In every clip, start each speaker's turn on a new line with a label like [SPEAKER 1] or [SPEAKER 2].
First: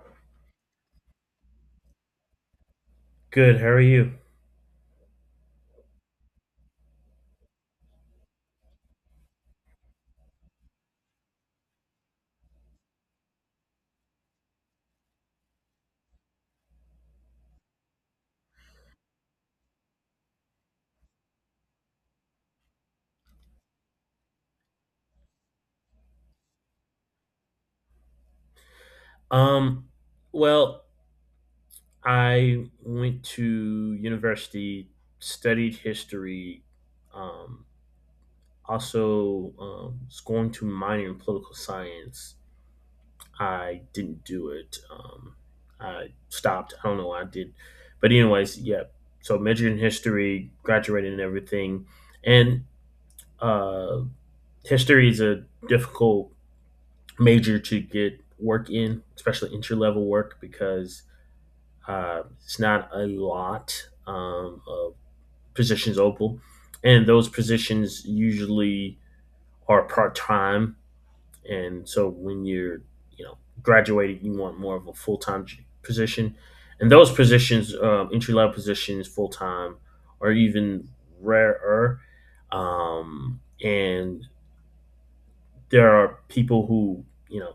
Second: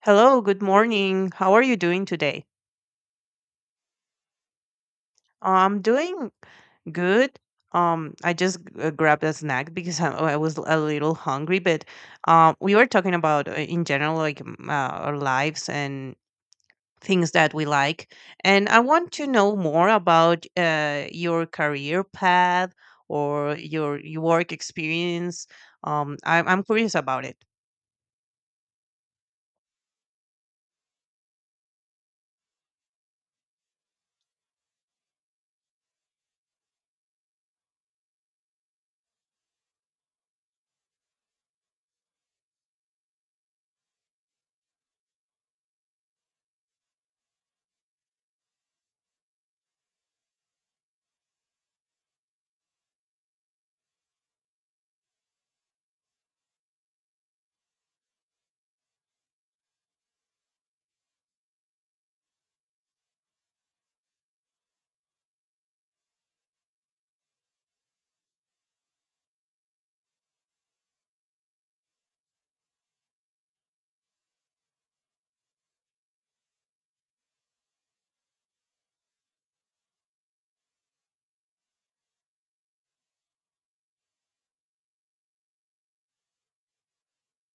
[SPEAKER 1] Hello, good morning. How are you doing today?
[SPEAKER 2] Good. How are you?
[SPEAKER 1] I'm doing good. I just grabbed a snack because I was a little hungry, but we were talking about in general like our lives and things that we like, and I want to know more about your career path or your work experience. I'm curious about it.
[SPEAKER 2] Um, well, I went to university, studied history, um, also was going to minor in political science. I didn't do it. I stopped. I don't know why I did. But anyways, yeah. So majored in history, graduated and everything. And uh, history is a difficult major to get work in, especially entry level work because it's not a lot of positions open, and those positions usually are part time. And so when you're graduated, you want more of a full time position, and those positions, entry level positions, full time, are even rarer. And there are people who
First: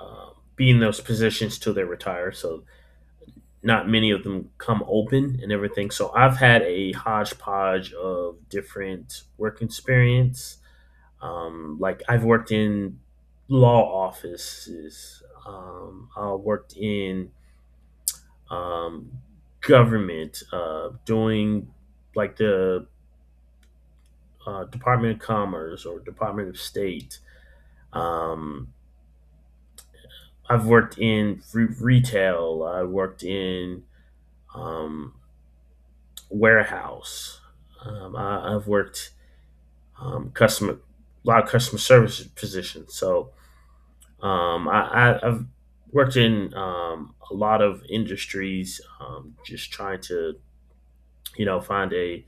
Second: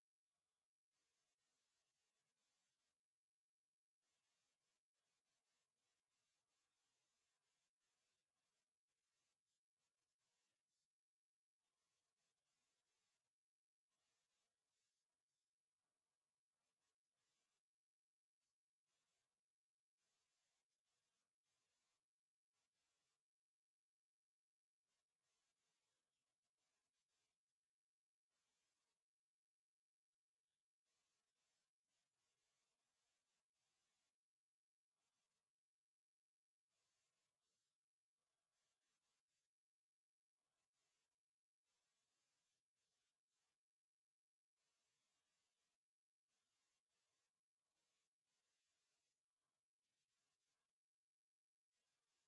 [SPEAKER 2] uh, be in those positions till they retire, so not many of them come open and everything. So I've had a hodgepodge of different work experience. Like I've worked in law offices. I worked in um, government, doing like the Department of Commerce or Department of State. Um, I've worked in retail. I worked in um, warehouse. I've worked um, customer, a lot of customer service positions. So um, I, I've worked in a lot of industries, just trying to find a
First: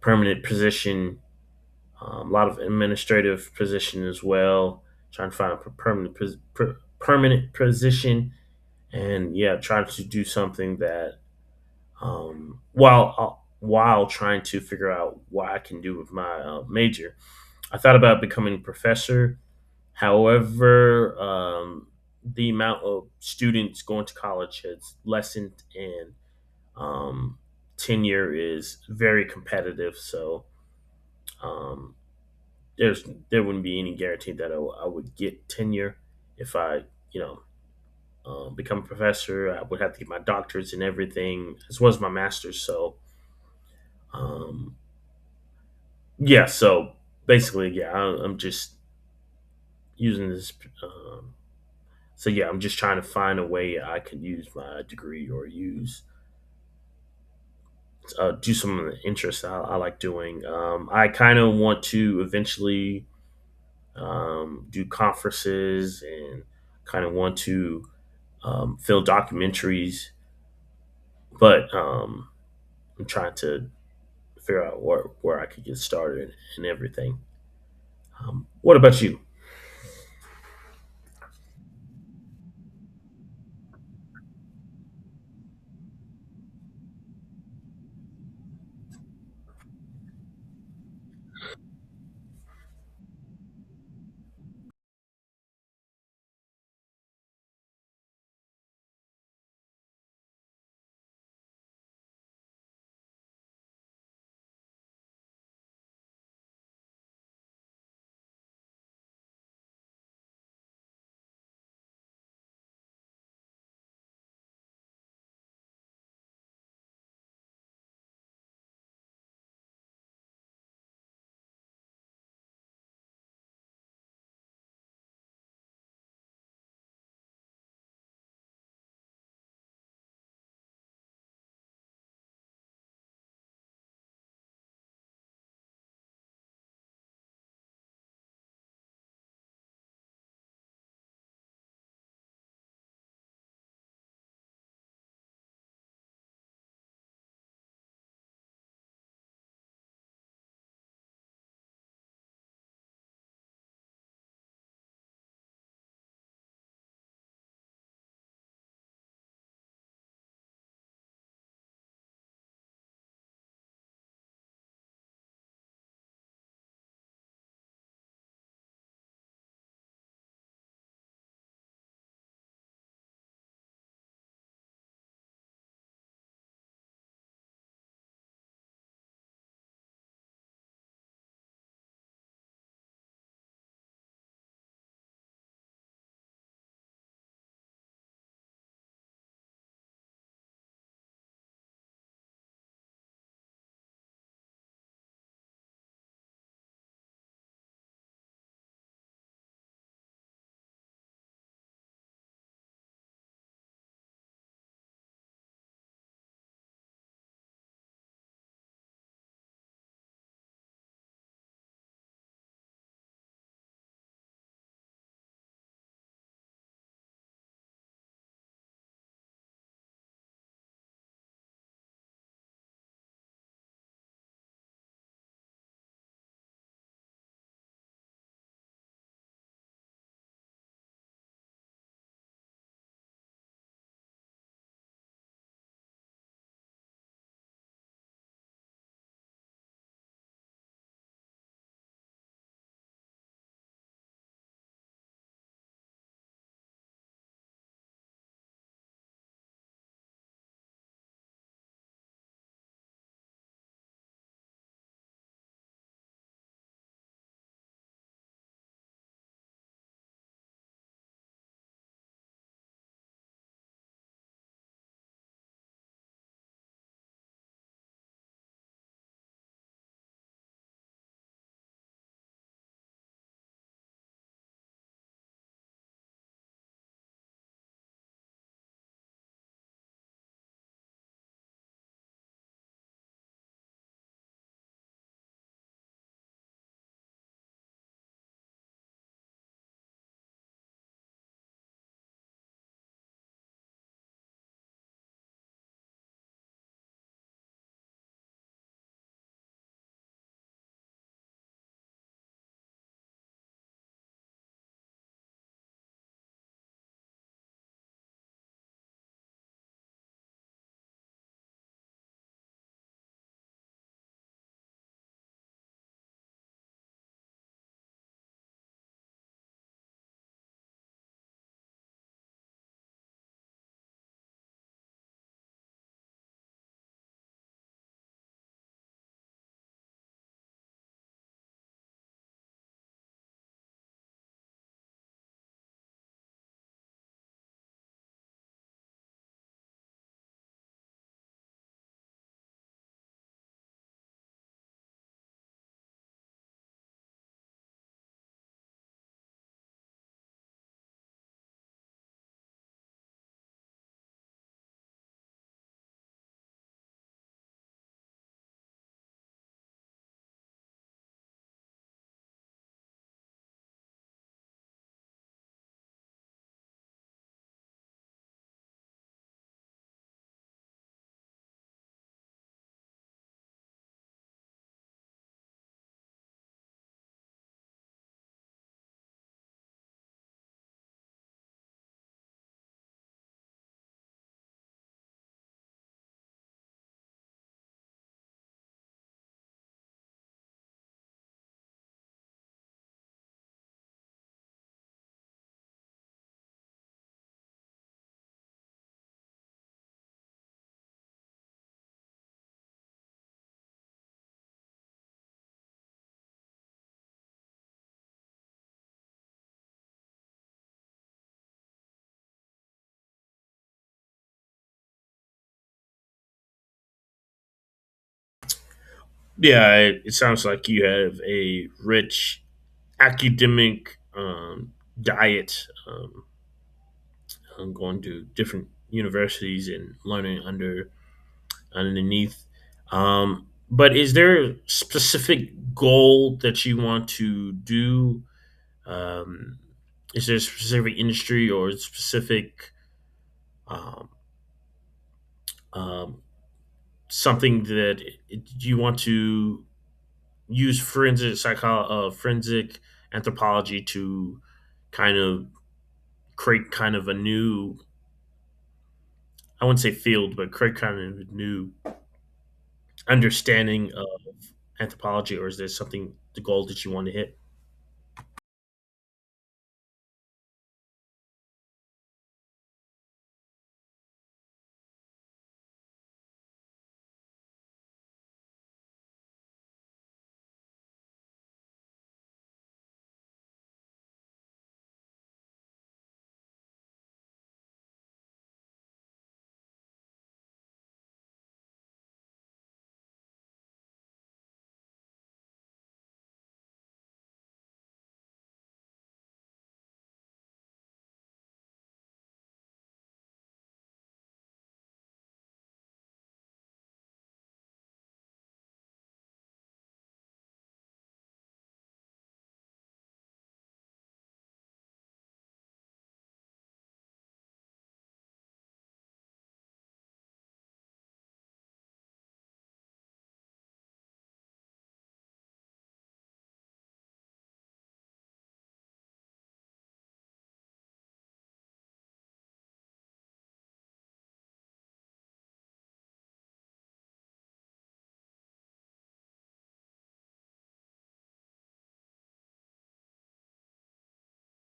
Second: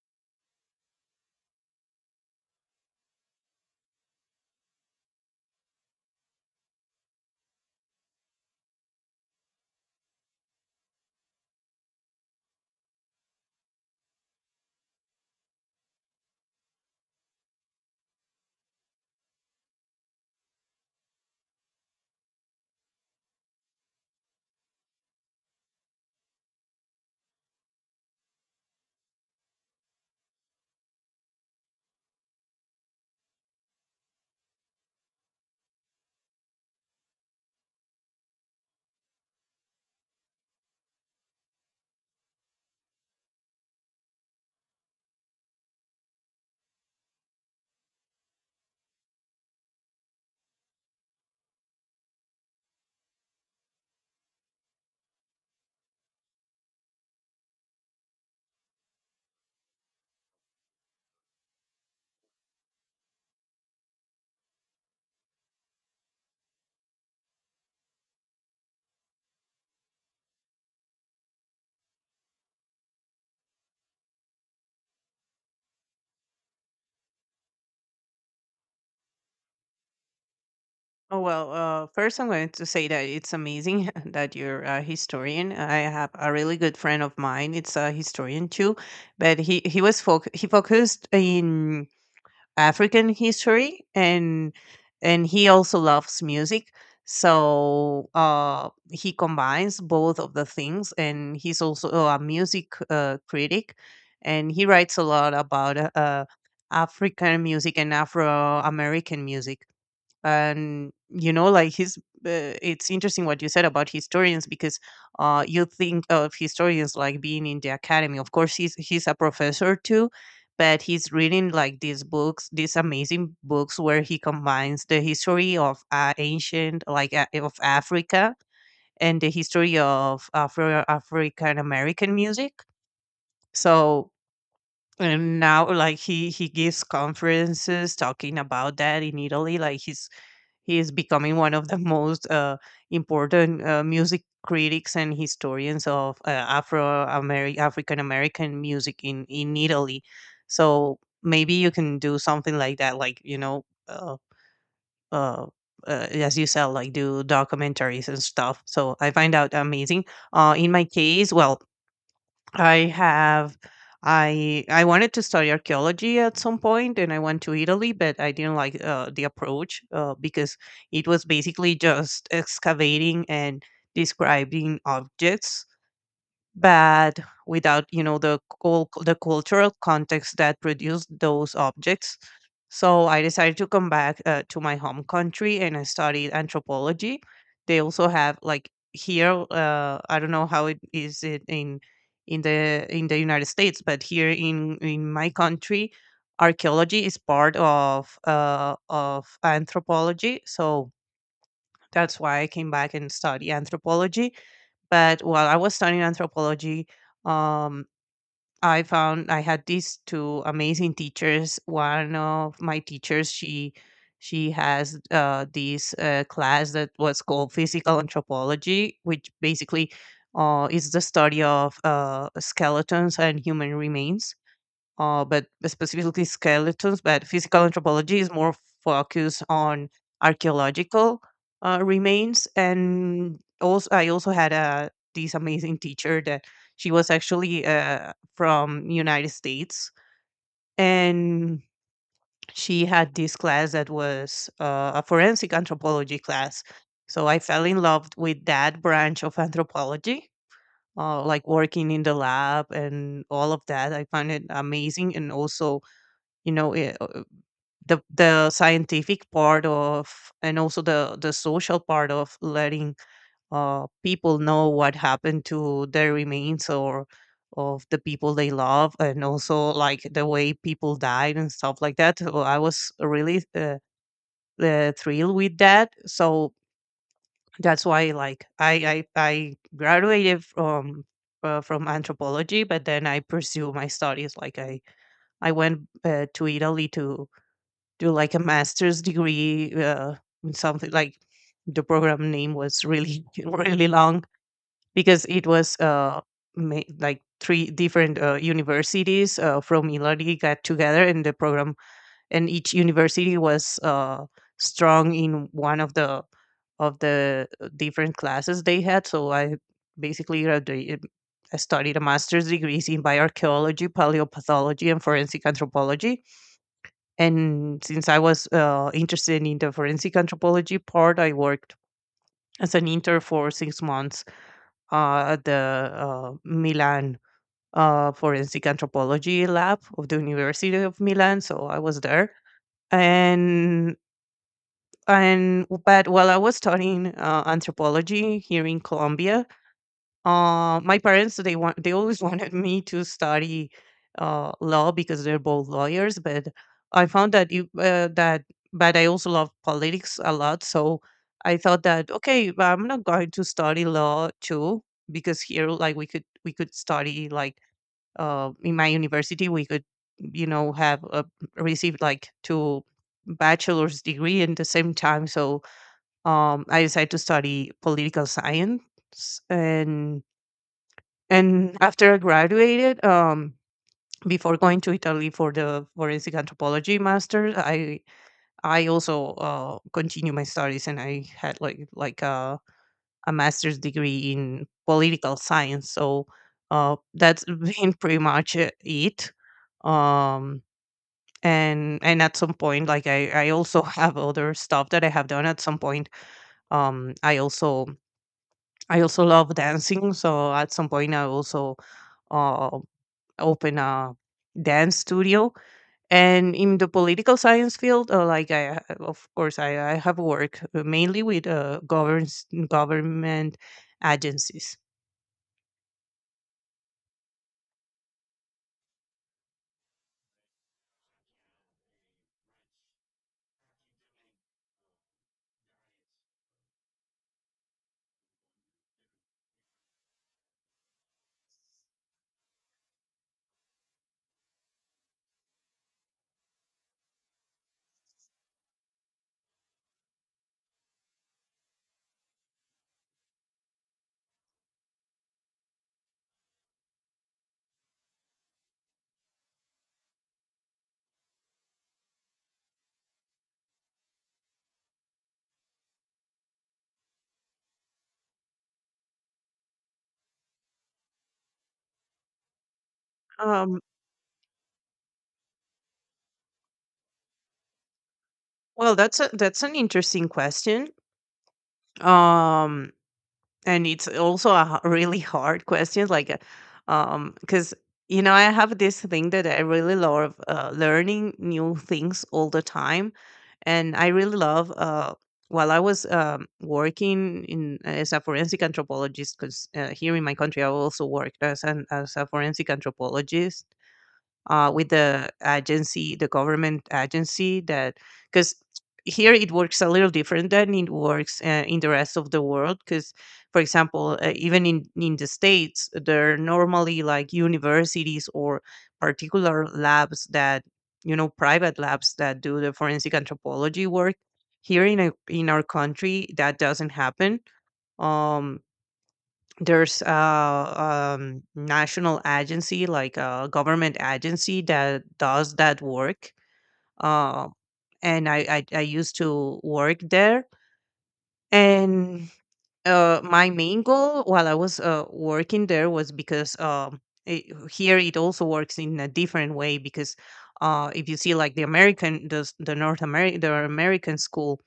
[SPEAKER 2] permanent position. A lot of administrative position as well, trying to find a permanent position, and yeah, trying to do something that while trying to figure out what I can do with my major. I thought about becoming a professor. However, the amount of students going to college has lessened, and um, tenure is very competitive. So um, there's there wouldn't be any guarantee that I would get tenure if I you know become a professor. I would have to get my doctorates and everything as well as my master's. So um, yeah, so basically, I'm just using this um, So yeah, I'm just trying to find a way I could use my degree or use do some of the interests I like doing. I kind of want to eventually do conferences and kind of want to film documentaries, but I'm trying to figure out where I could get started and everything. What about you?
[SPEAKER 1] Oh, well, first I'm going to say that it's amazing that you're a historian. I have a really good friend of mine. It's a historian too, but he focused in African history and he also loves music. So he combines both of the things, and he's also oh, a music critic, and he writes a lot about African music and Afro American music and you know like his it's interesting what you said about historians because you think of historians like being in the academy. Of course, he's a professor too, but he's reading like these books, these amazing books, where he combines the history of ancient of Africa and the history of Afro African American music. So and now like he gives conferences talking about that in Italy. Like he is becoming one of the most important music critics and historians of Afro African American music in Italy. So maybe you can do something like that, like uh, as you said, like do documentaries and stuff. So I find out amazing. In my case, well, I have I wanted to study archaeology at some point, and I went to Italy, but I didn't like the approach because it was basically just excavating and describing objects, but without you know the the cultural context that produced those objects. So I decided to come back to my home country, and I studied anthropology. They also have like here, I don't know how it is it in in the United States, but here in my country archaeology is part of anthropology. So that's why I came back and study anthropology. But while I was studying anthropology, um, I found I had these two amazing teachers. One of my teachers, she has this class that was called physical anthropology, which basically is the study of skeletons and human remains, but specifically skeletons. But physical anthropology is more focused on archaeological remains. And also, I also had a this amazing teacher that she was actually from United States, and she had this class that was a forensic anthropology class. So I fell in love with that branch of anthropology, like working in the lab and all of that. I find it amazing, and also you know the scientific part of, and also the social part of letting people know what happened to their remains or of the people they love, and also like the way people died and stuff like that. So I was really thrilled with that. So that's why like I graduated from anthropology, but then I pursue my studies. Like I went to Italy to do like a master's degree in something like, the program name was really really long because it was like three different universities from Ilari got together in the program, and each university was strong in one of the different classes they had. So I basically graduated. I studied a master's degrees in bioarchaeology, paleopathology, and forensic anthropology, and since I was interested in the forensic anthropology part, I worked as an intern for 6 months at the Milan Forensic Anthropology Lab of the University of Milan. So I was there, and but while I was studying anthropology here in Colombia, my parents they always wanted me to study law because they're both lawyers. But I found that you that but I also love politics a lot, so I thought that okay, but I'm not going to study law too, because here like we could study like in my university we could you know have received like two bachelor's degree in the same time. So I decided to study political science. And and after I graduated, before going to Italy for the forensic anthropology master, I also continued my studies, and I had a master's degree in political science. So that's been pretty much it. Um, and at some point, like I also have other stuff that I have done. At some point, um, I also I also love dancing. So at some point, I also uh, open a dance studio. And in the political science field, of course I have worked mainly with governs, government agencies.
[SPEAKER 2] Yeah, it sounds like you have a rich academic diet. Going to different universities and learning underneath. But is there a specific goal that you want to do? Um, is there a specific industry or a specific um, um, something that you want to use forensic anthropology to kind of create kind of a new, I wouldn't say field, but create kind of a new
[SPEAKER 1] um,
[SPEAKER 2] understanding anthropology, or is there something, the goal that you want to hit?
[SPEAKER 1] well that's that's an interesting question. um, And it's also a really hard question, like, 'cause, you know, I have this thing that I really love, learning new things all the time. And I really love, while I was working in as a forensic anthropologist, because here in my country I also worked as an as a forensic anthropologist, with the agency, the government agency that. Because here it works a little different than it works in the rest of the world. Because, for example, even in the states, there are normally like universities or particular labs that you know private labs that do the forensic anthropology work. Here in in our country, that doesn't happen. Um, there's a national agency like a government agency that does that work, uh, and I used to work there. And my main goal while I was working there was because it, here it also works in a different way. Because if you see like the american the, s- the north american the American school,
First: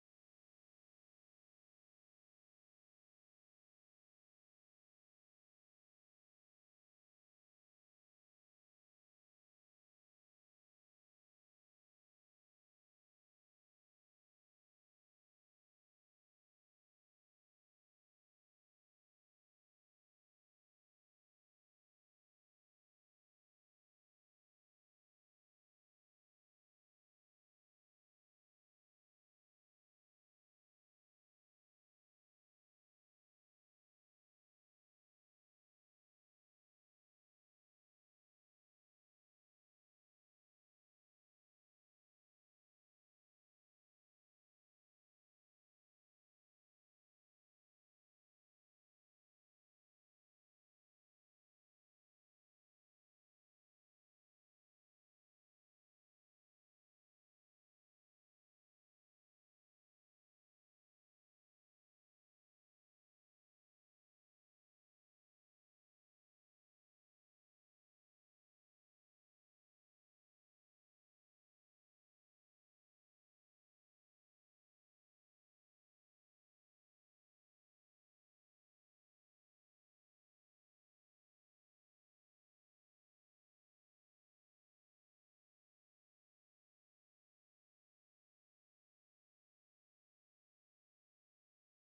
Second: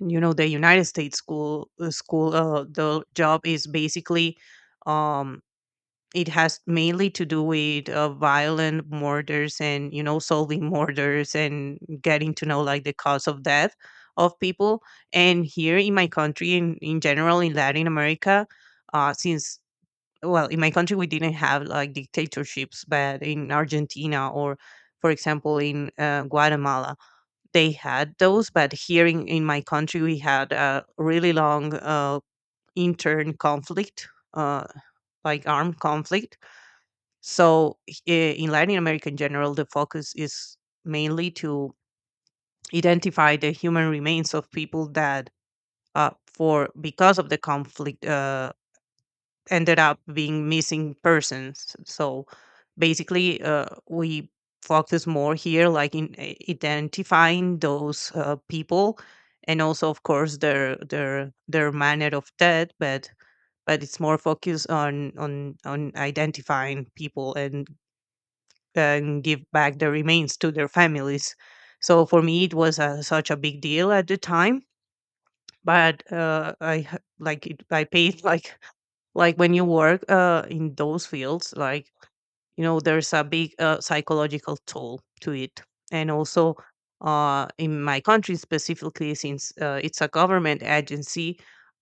[SPEAKER 1] you know, the United States school, the job is basically um it has mainly to do with violent murders and you know solving murders and getting to know like the cause of death of people. And here in my country, in general, in Latin America, since well in my country we didn't have like dictatorships, but in Argentina, or for example in Guatemala, they had those. But here in my country, we had a really long intern conflict, uh, like armed conflict. So in Latin America in general, the focus is mainly to identify the human remains of people that, for because of the conflict, ended up being missing persons. So basically, we focus more here, like in identifying those people, and also, of course, their manner of death, but it's more focused on identifying people and give back the remains to their families. So for me, it was such a big deal at the time. But I like it, I paid like like when you work in those fields, like you know, there's a big psychological toll to it. And also in my country specifically, since it's a government agency.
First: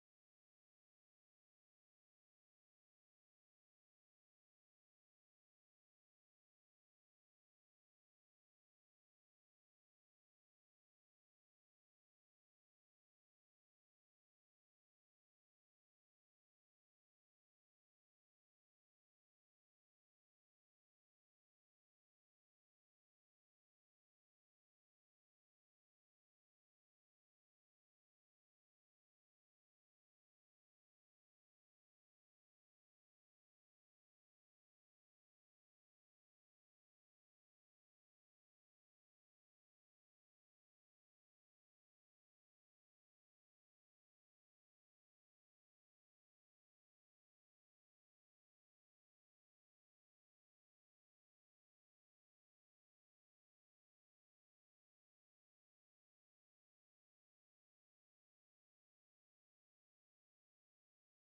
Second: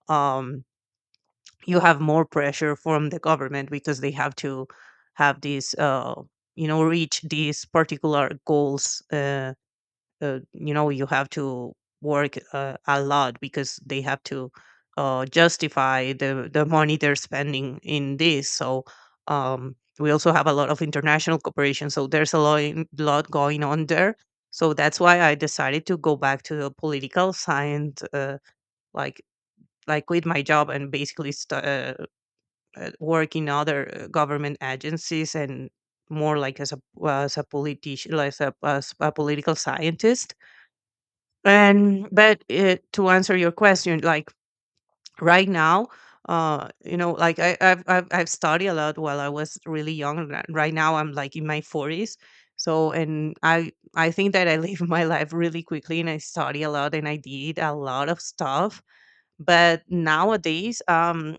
[SPEAKER 1] Um, you have more pressure from the government because they have to have these reach these particular goals you have to work a lot because they have to justify the money they're spending in this. So we also have a lot of international cooperation, so there's a lot going on there. So that's why I decided to go back to the political science, like like quit my job and basically work in other government agencies, and more like as a politician, like as a political scientist. And but uh, to answer your question, like right now, you know like I, I've studied a lot while I was really young, and right now I'm like in my 40s. So and I think that I live my life really quickly, and I study a lot and I did a lot of stuff. But nowadays, um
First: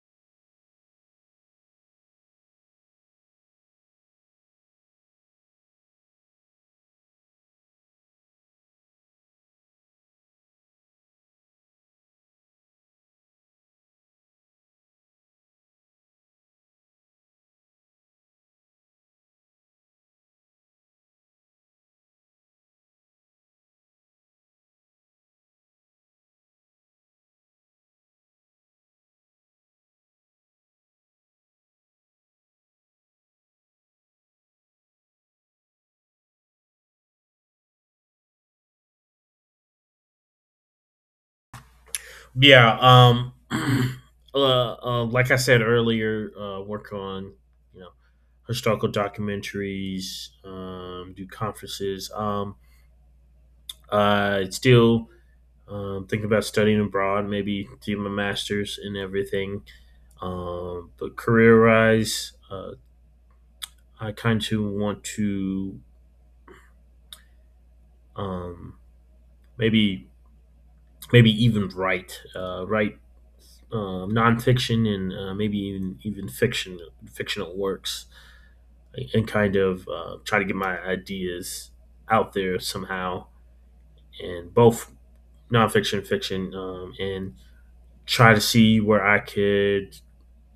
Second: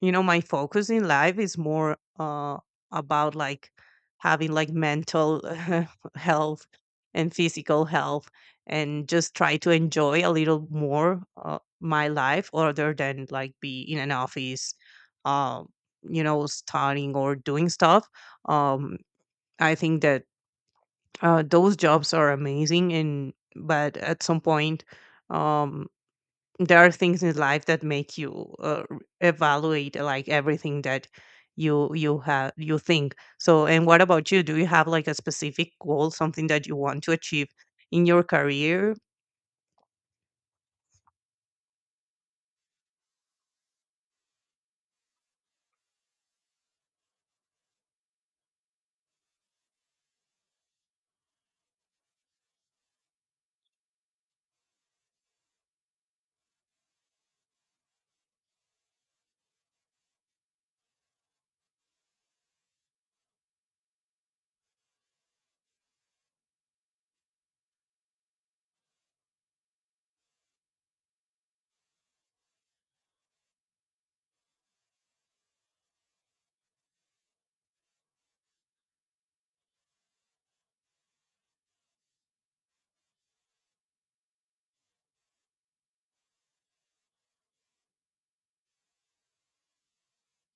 [SPEAKER 1] you know my focus in life is more about like having like mental health and physical health, and just try to enjoy a little more my life other than like be in an office, um studying or doing stuff. um I think that those jobs are amazing, and but at some point um there are things in life that make you evaluate like everything that you have you think. So and what about you? Do you have like a specific goal, something that you want to achieve in your career?
[SPEAKER 2] Yeah. Like I said earlier, work on you know historical documentaries, do conferences. It's still. Thinking about studying abroad, maybe doing my master's and everything. But career wise, I kind of want to um, maybe maybe even write nonfiction and maybe even fiction, fictional works, and kind of try to get my ideas out there somehow, and both nonfiction, fiction, and try to see where I could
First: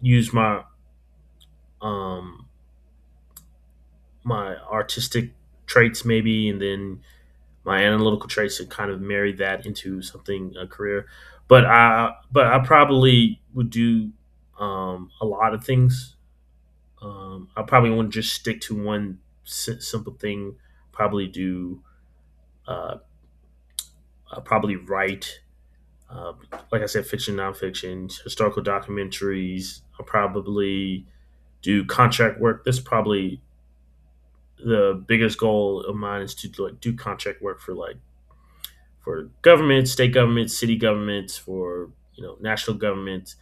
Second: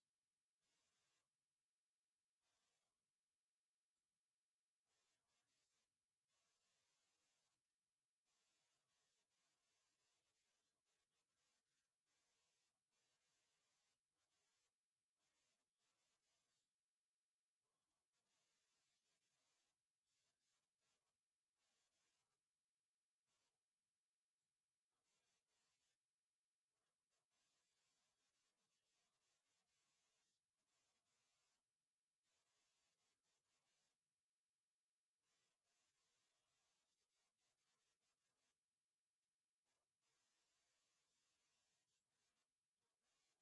[SPEAKER 2] use my um, my artistic traits maybe, and then my analytical traits to kind of marry that into something a career. But I probably would do a lot of things. I probably want to just stick to one simple thing. Probably do. Uh, I probably write. Uh, like I said, fiction, nonfiction, historical documentaries. I'll probably do contract work. That's probably the biggest goal of mine, is to like do contract work for like for governments, state governments, city governments, for national governments,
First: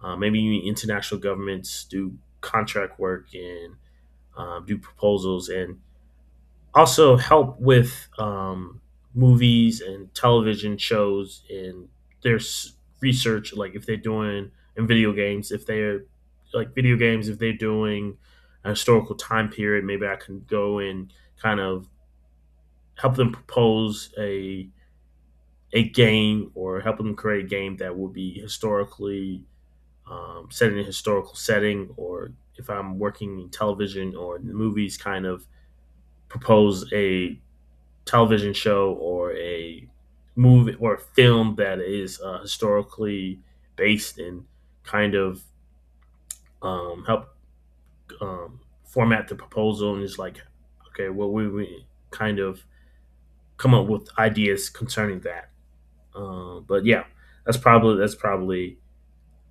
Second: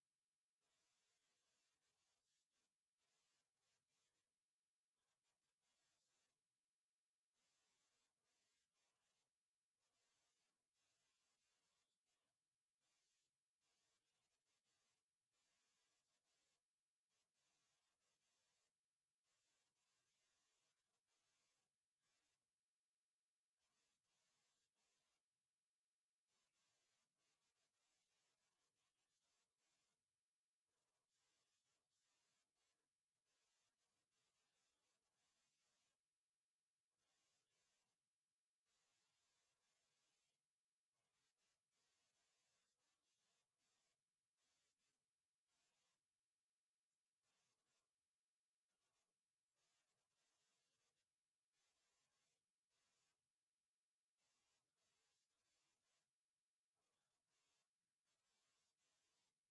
[SPEAKER 2] maybe even international governments. Do contract work and do proposals and also help with movies and television shows and their research, like if they're doing in video games, if they're like video games, if they're doing a historical time period, maybe I can go and kind of help them propose a game or help them create a game that will be historically set in a historical setting, or if I'm working in television or in the movies, kind of propose a television show or a movie or a film that is historically based and kind of help format the proposal and is like, okay, we kind of come up with ideas concerning that. But yeah, that's probably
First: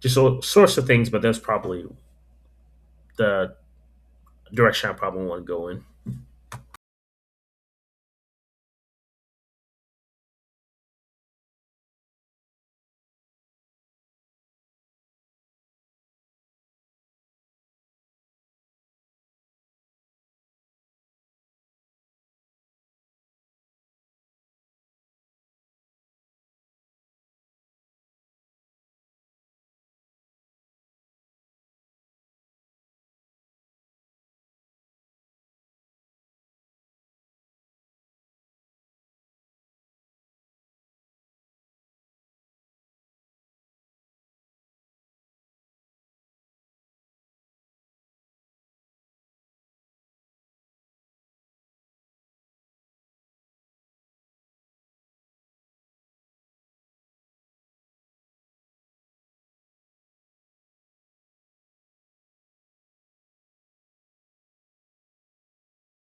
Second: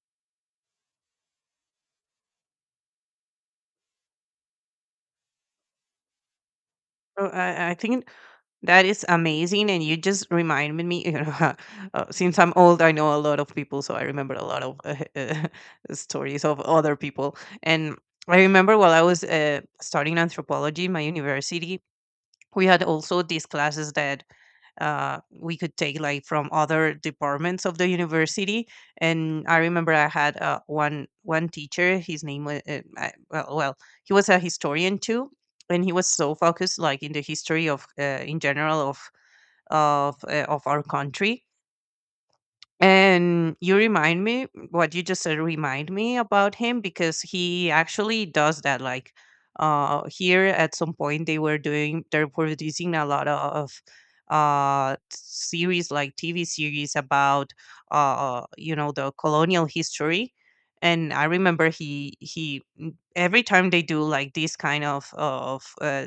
[SPEAKER 2] just a source of things, but that's probably the direction I probably want to go in.
[SPEAKER 1] Oh, I think that is amazing, and you just reminded me. You know, since I'm old, I know a lot of people, so I remember a lot of stories of other people. And I remember while I was studying anthropology in my university, we had also these classes that we could take like from other departments of the university. And I remember I had one teacher. His name was well, he was a historian too, and he was so focused like in the history of in general of of our country. And you remind me, what you just said remind me about him, because he actually does that. Like here at some point, they were doing they're producing a lot of series, like TV series about the colonial history. And I remember every time they do like this kind of of uh,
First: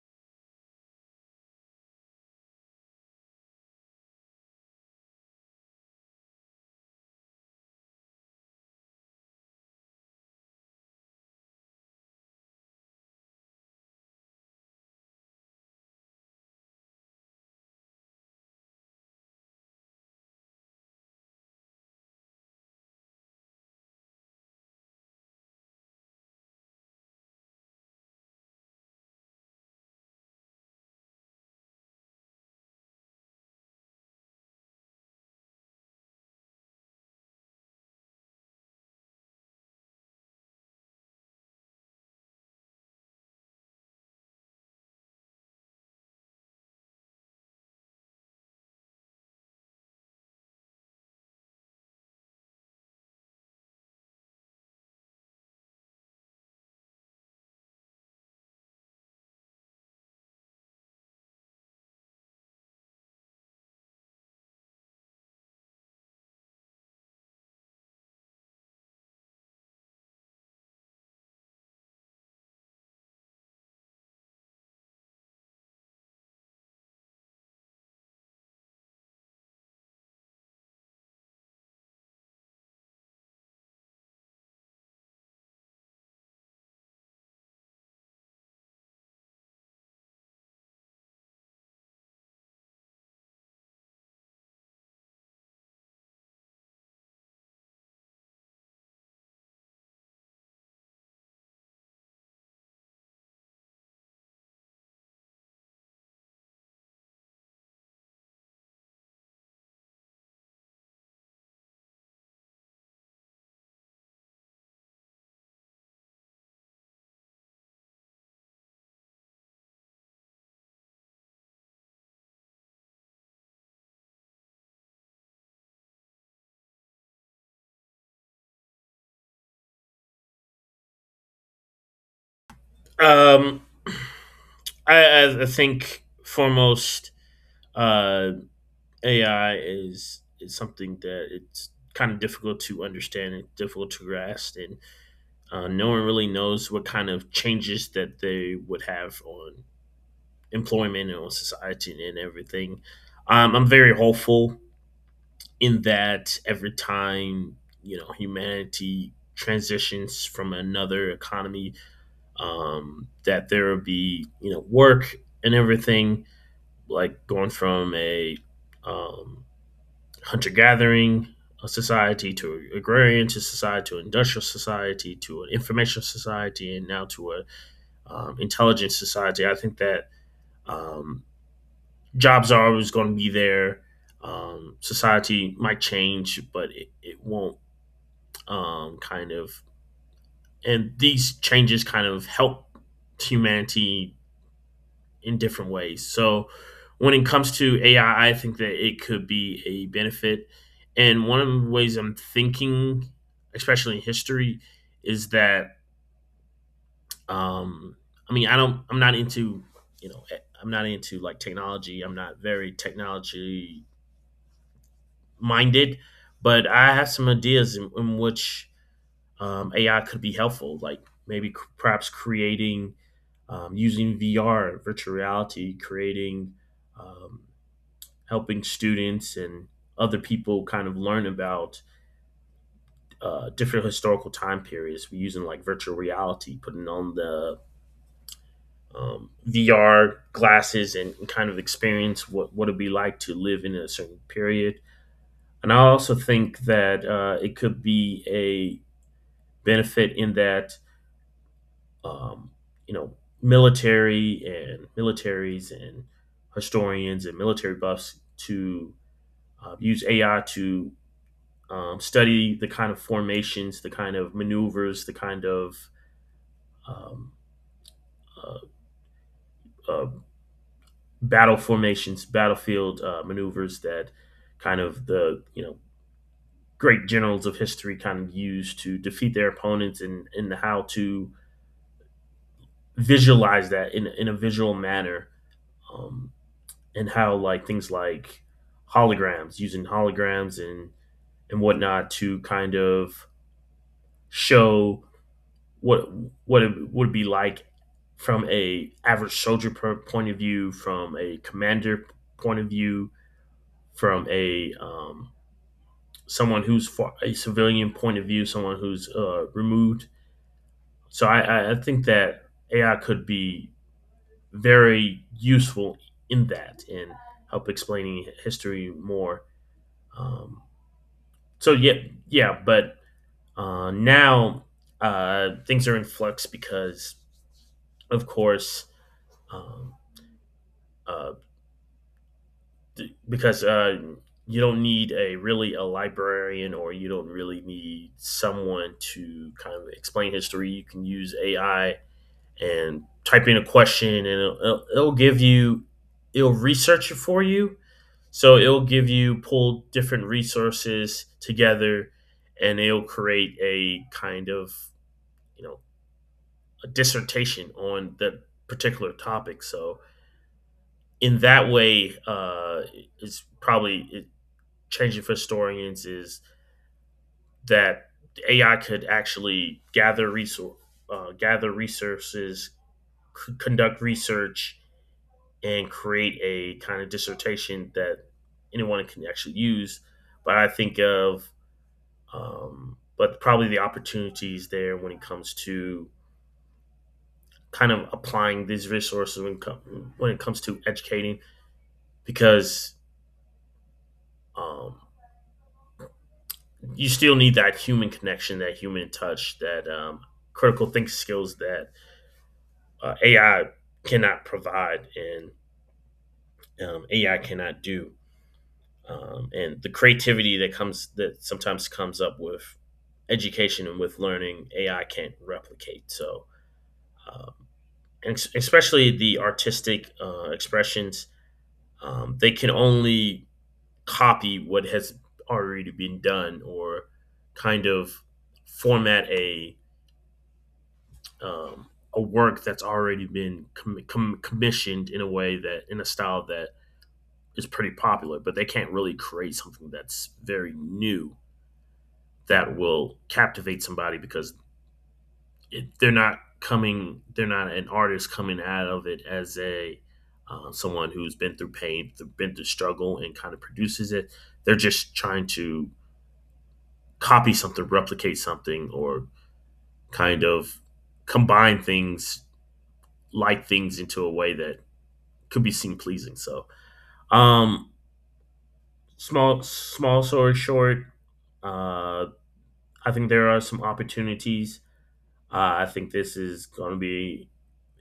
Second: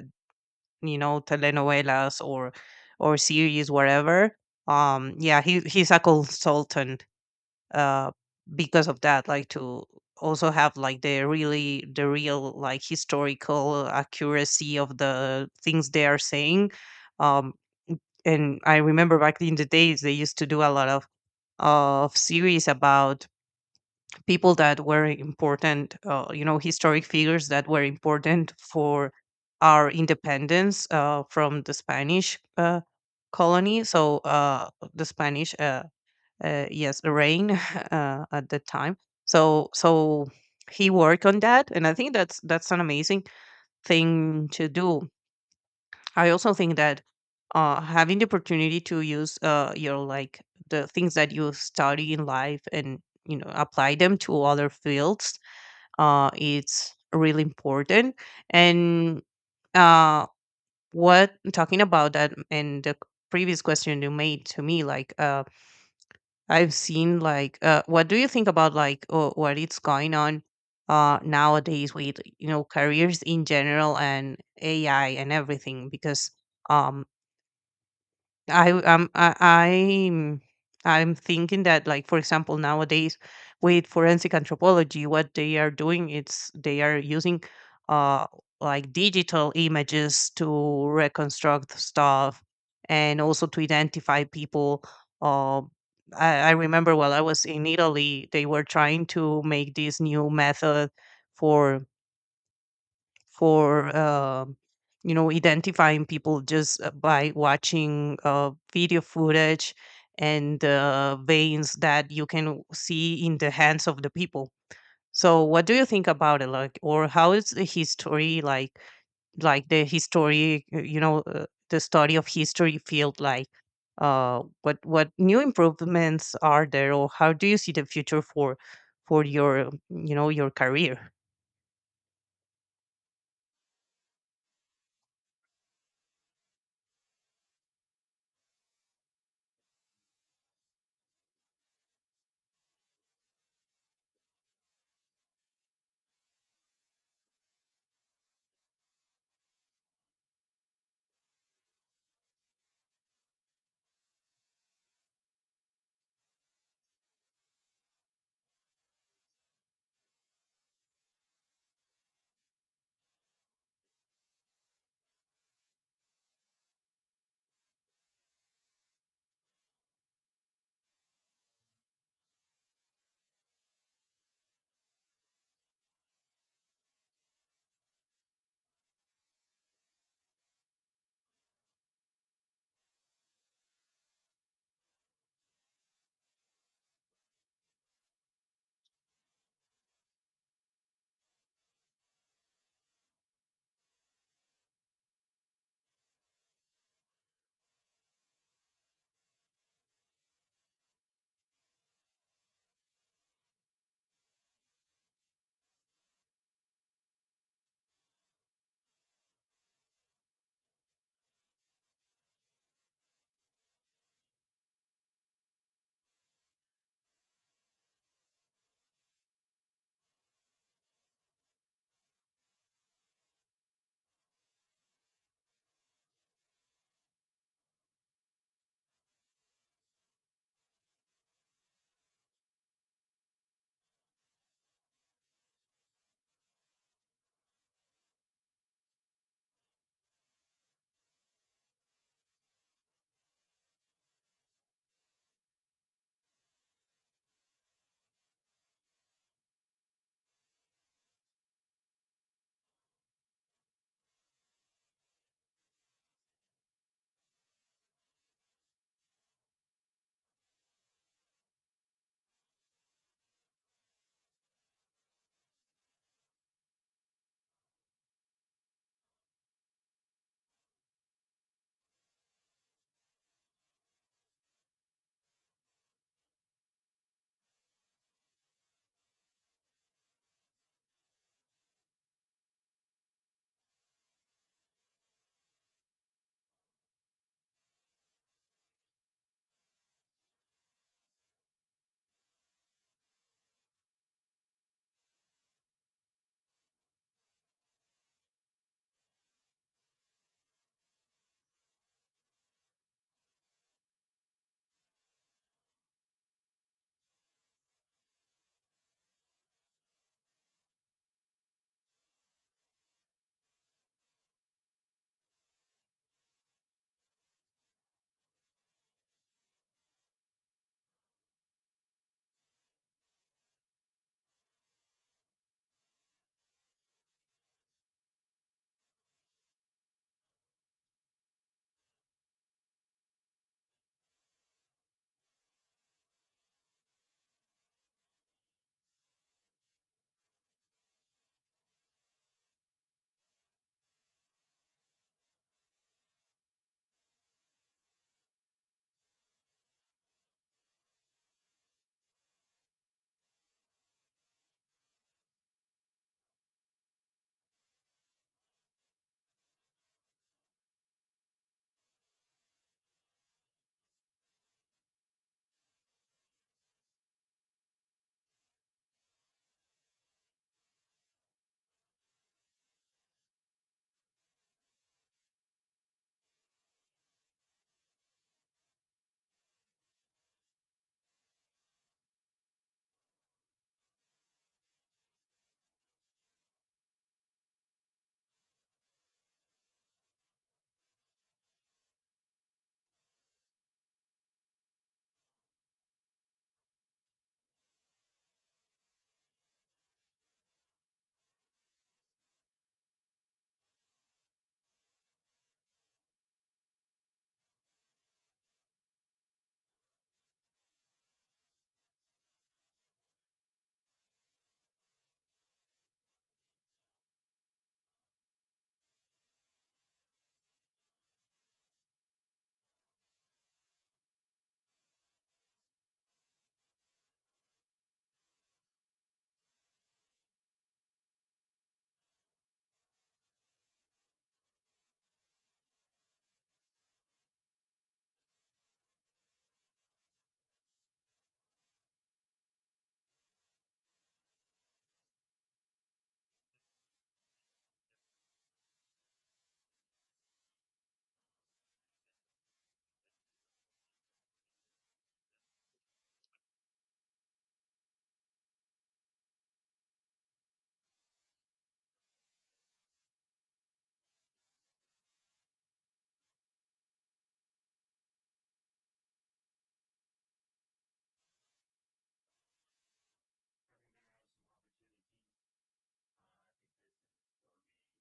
[SPEAKER 1] you know telenovelas or series whatever, yeah, he's a consultant uh, because of that, like to also have like the really the real like historical accuracy of the things they are saying. um and I remember back in the days, they used to do a lot of series about people that were important, historic figures that were important for our independence from the Spanish colony. So the Spanish yes, rain at the time. So he worked on that, and I think that's an amazing thing to do. I also think that having the opportunity to use your like the things that you study in life and you know apply them to other fields, it's really important. And uh, what, talking about that and the previous question you made to me, like. I've seen like what do you think about like what it's going on nowadays with you know careers in general and AI and everything? Because um, I um I, I'm I'm thinking that like for example nowadays with forensic anthropology, what they are doing, it's they are using uh like digital images to reconstruct stuff, and also to identify people. uh I remember while I was in Italy, they were trying to make this new method for for um identifying people just by watching video footage and veins that you can see in the hands of the people. So what do you think about it? Like, or how is the history like the history the study of history field, like what new improvements are there, or how do you see the future for your you know your career?
[SPEAKER 2] Um, I think foremost, uh, AI is something that it's kind of difficult to understand and difficult to grasp, and no one really knows what kind of changes that they would have on employment and on society and everything. I'm very hopeful in that every time humanity transitions from another economy, that there will be work and everything, like going from a um, hunter gathering society to agrarian to society to industrial society to an information society and now to an intelligence society. I think that um, jobs are always going to be there. Society might change, but it won't kind of. And these changes kind of help humanity in different ways. So when it comes to AI, I think that it could be a benefit. And one of the ways I'm thinking, especially in history, is that um, I mean I'm not into I'm not into like technology. I'm not very technology minded, but I have some ideas in which AI could be helpful. Like perhaps creating using VR, virtual reality, creating um, helping students and other people kind of learn about different historical time periods. We're using like virtual reality, putting on the VR glasses, and kind of experience what it'd be like to live in a certain period. And I also think that it could be a benefit in that, um, you know, military and militaries and historians and military buffs to use AI to study the kind of formations, the kind of maneuvers, the kind of um, uh, uh, battle formations, battlefield maneuvers that kind of the great generals of history kind of use to defeat their opponents, and how to visualize that in a visual manner, um, and how like things like holograms, using holograms and whatnot to kind of show what what it would be like from a average soldier per point of view, from a commander point of view, from a someone who's for a civilian point of view, someone who's removed. So think that AI could be very useful in that and help explaining history more. Um, so yeah, yeah, but now things are in flux because, of course, um, uh, because you don't need a really a librarian, or you don't really need someone to kind of explain history. You can use AI and type in a question, and it'll give you it'll research it for you. So it'll give you, pull different resources together, and it'll create a kind of you know a dissertation on that particular topic. So in that way, it's probably changing for historians is that AI could actually gather resources, conduct research, and create a kind of dissertation that anyone can actually use. But I think of, but probably the opportunities there when it comes to kind of applying these resources when it comes to educating, because um, you still need that human connection, that human touch, that critical think skills that AI cannot provide and AI cannot do, and the creativity that sometimes comes up with education and with learning, AI can't replicate. So, um, and especially the artistic expressions, they can only copy what has already been done or kind of format um, a work that's already been commissioned in a way that, in a style that is pretty popular, but they can't really create something that's very new that will captivate somebody because they're not coming, they're not an artist coming out of it as a someone who's been through pain, been through struggle, and kind of produces it. They're just trying to copy something, replicate something, or kind of combine things, like things into a way that could be seen pleasing. So, um, small, small story short, uh, I think there are some opportunities. I think this is going to be,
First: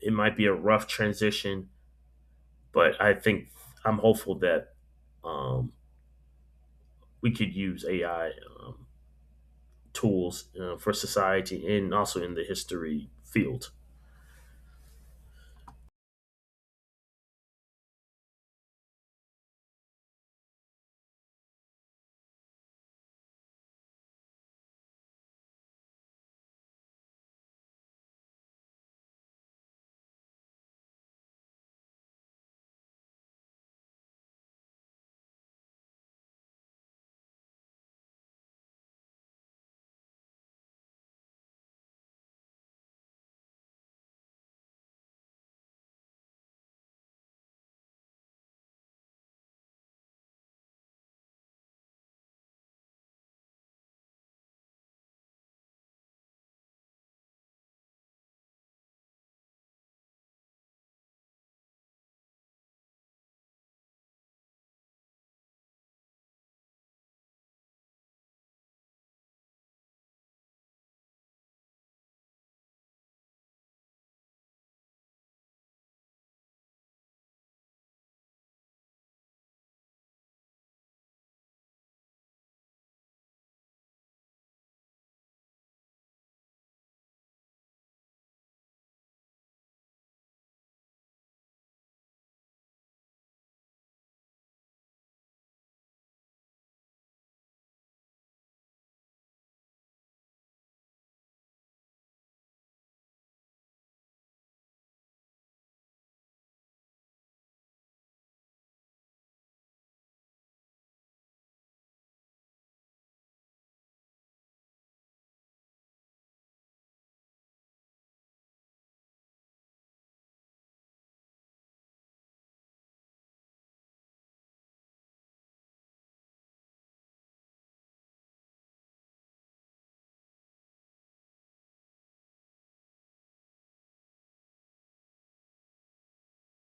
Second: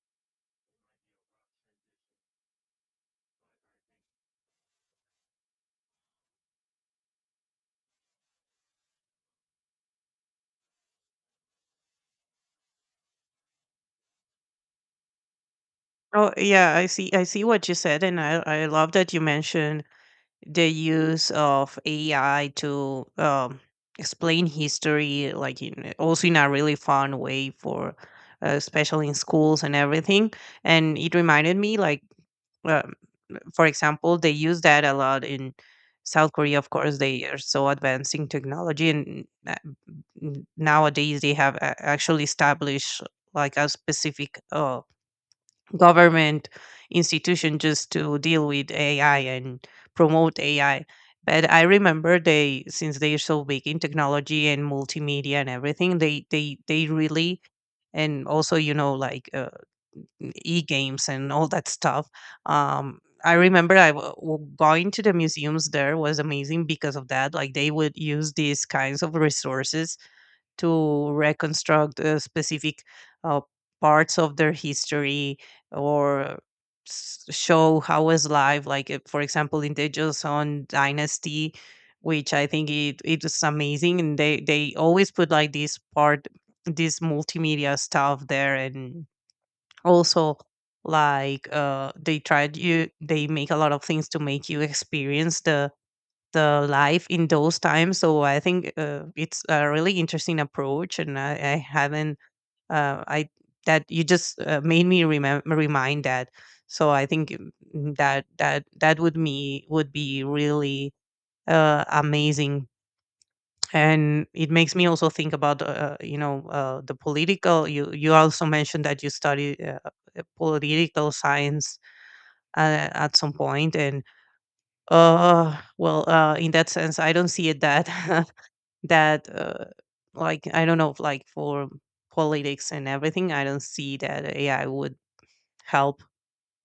[SPEAKER 2] it might be a rough transition, but I think I'm hopeful that um, we could use AI um, tools for society and also in the history field.
[SPEAKER 1] Oh yeah, I see. I see what you said, and I love that you mentioned the use of AI to explain history, like in, also in a really fun way for, especially in schools and everything. And it reminded me, like, um, for example, they use that a lot in South Korea. Of course, they are so advancing technology, and nowadays they have actually established like a specific. Government institution just to deal with AI and promote AI. But I remember they, since they are so big in technology and multimedia and everything, they really. And also you know like e games and all that stuff. Um, I remember going to the museums there was amazing because of that. Like they would use these kinds of resources to reconstruct specific uh, parts of their history, or show how was life like for example in the Joseon dynasty, which I think it it was amazing. And they always put like this part, this multimedia stuff there, and also like they tried, you they make a lot of things to make you experience the life in those times. So I think it's a really interesting approach, and I haven't I that you just made me remember remind that. So I think that that that would me would be really amazing. And it makes me also think about, the political. You also mentioned that you study political science at some point, and in that sense, I don't see it that that like I don't know, like for politics and everything, I don't see that AI would help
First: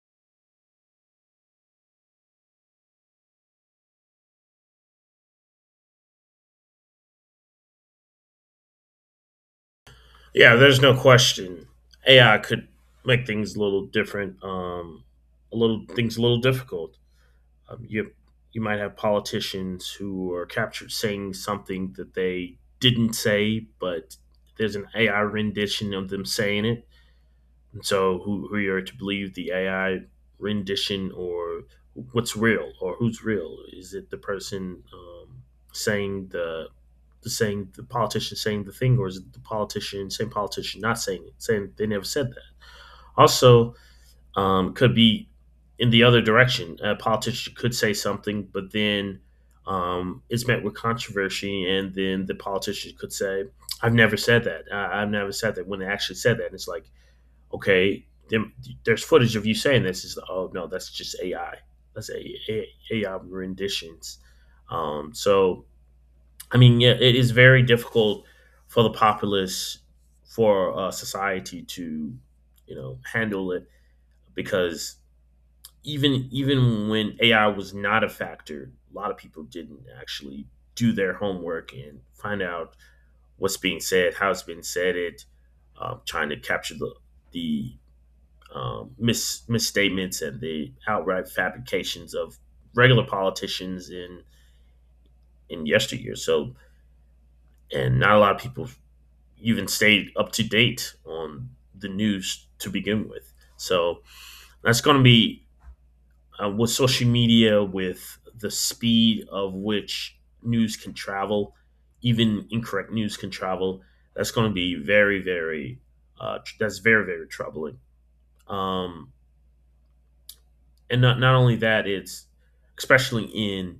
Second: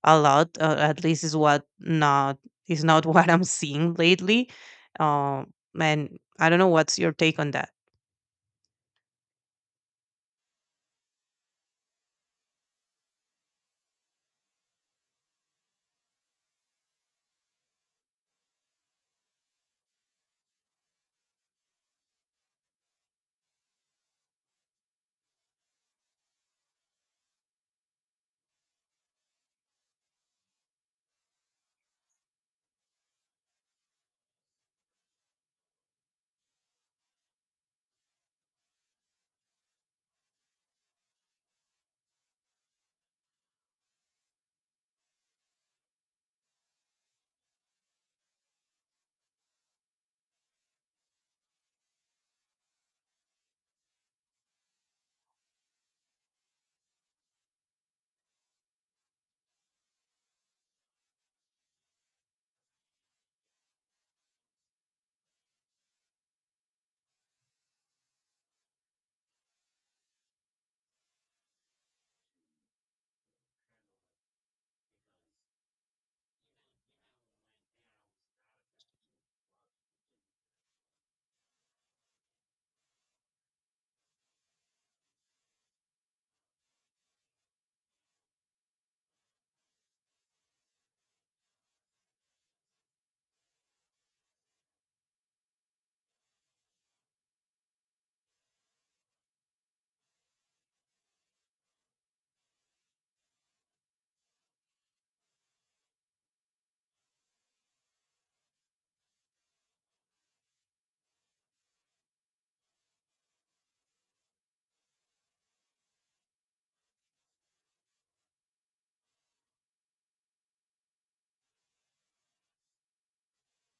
[SPEAKER 1] a lot, at least is what not is not what I'm seeing lately. um and I don't know what's your take on that.
[SPEAKER 2] Yeah, there's no question AI could make things a little different, a little things a little difficult. Um, you you might have politicians who are captured saying something that they didn't say, but there's an AI rendition of them saying it. And so who you're to believe, the AI rendition or what's real or who's real? Is it the person saying the politician saying the thing, or is it the politician same politician not saying it, saying they never said that? Also, could be in the other direction. A politician could say something, but then it's met with controversy, and then the politician could say, "I've never said that. I've never said that." When they actually said that, and it's like, okay, then there's footage of you saying this. Is oh no, that's just AI. That's AI renditions. So I mean, yeah, it is very difficult for the populace, for society to, you know, handle it because even when AI was not a factor, a lot of people didn't actually do their homework and find out what's being said, how it's been said, it trying to capture the the misstatements and the outright fabrications of regular politicians in yesteryear. So, and not a lot of people even stayed up to date on the news to begin with. So that's going to be, with social media, with the speed of which news can travel, even incorrect news can travel, that's going to be very, very, that's very, very troubling. Um, and not only that, it's especially in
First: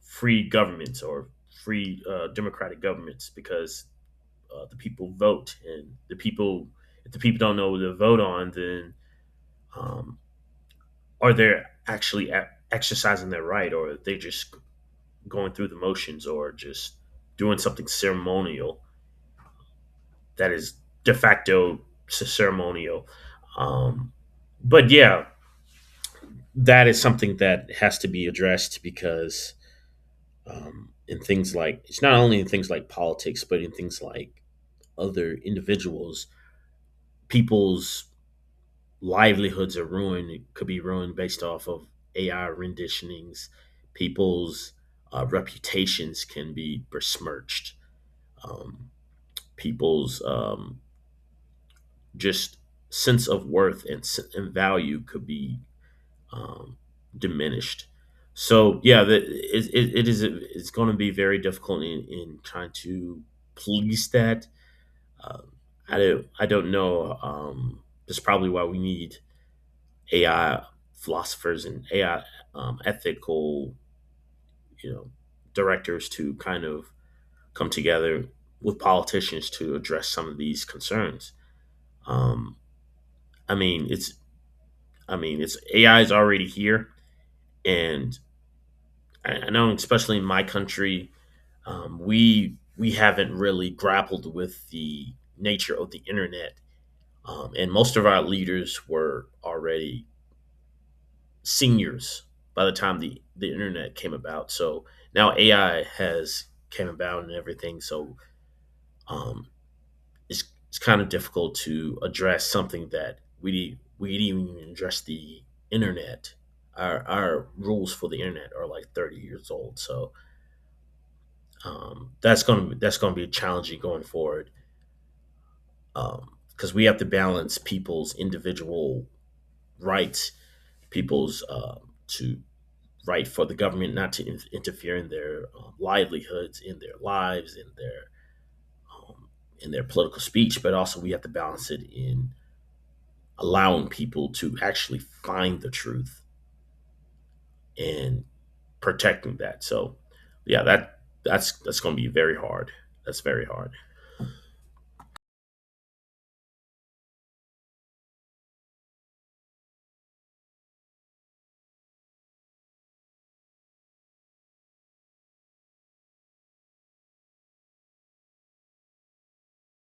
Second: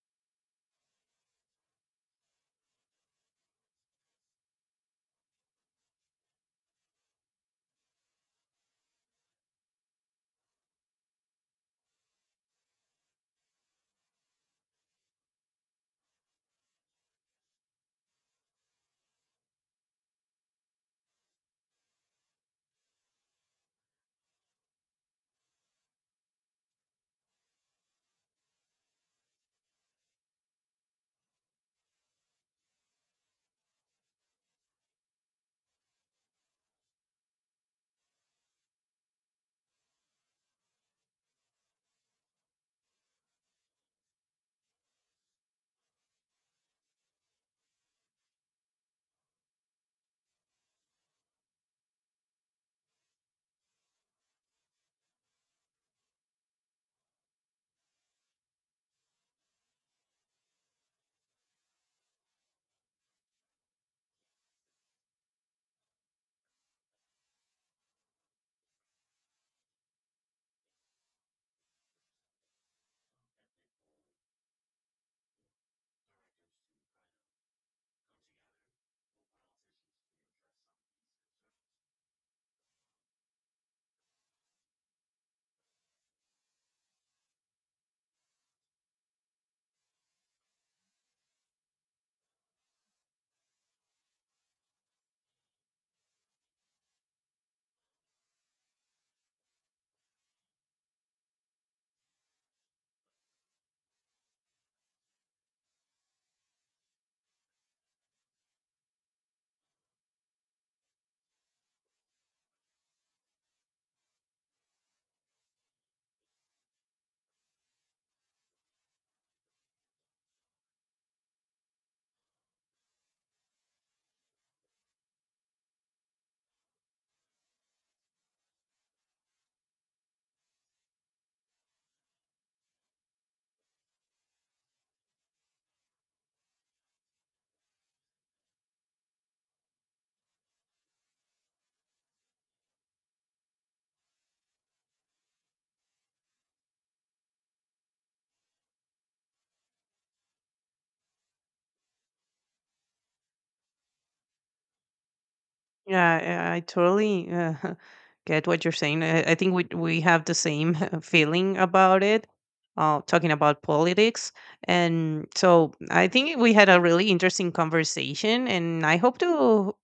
[SPEAKER 2] free governments or free democratic governments because the people vote and the people, if the people don't know who to vote on, then um, are they actually exercising their right, or are they just going through the motions or just doing something ceremonial that is de facto ceremonial. Um, but yeah, that is something that has to be addressed because in things like, it's not only in things like politics, but in things like other individuals, people's livelihoods are ruined. It could be ruined based off of AI renditionings. People's reputations can be besmirched. Um, people's just sense of worth and value could be um, diminished. So yeah, the, it is it's going to be very difficult in trying to police that. Um, I don't know. That's probably why we need AI philosophers and AI ethical, you know, directors to kind of come together with politicians to address some of these concerns. Um, I mean, it's I mean, it's AI is already here, and I, know, especially in my country, we haven't really grappled with the nature of the internet, and most of our leaders were already seniors by the time the internet came about. So now AI has came about and everything. So um, it's kind of difficult to address something that we didn't even address the internet. Our rules for the internet are like 30 years old, so that's gonna be challenging going forward because we have to balance people's individual rights, people's to right for the government not to interfere in their livelihoods, in their lives, um, in their political speech, but also we have to balance it in allowing people to actually find the truth and protecting that. So, yeah, that's going to be very hard. That's very hard.
[SPEAKER 1] Yeah, I totally get what you're saying. I think we have the same feeling about it, talking about politics. And so I think we had a really interesting conversation, and I hope to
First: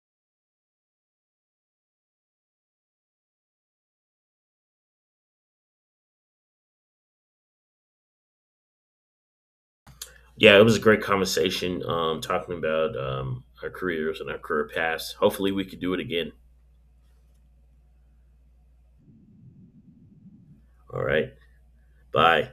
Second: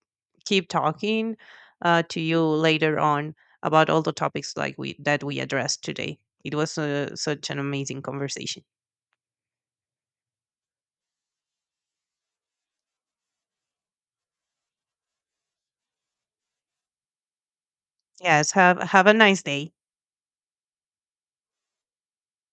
[SPEAKER 1] keep talking to you later on about all the topics like we that we addressed today. It was such an amazing conversation.
[SPEAKER 2] Yeah, it was a great conversation talking about our careers and our career paths. Hopefully, we could do it again.
[SPEAKER 1] Yes, have a nice day.
[SPEAKER 2] All right, bye.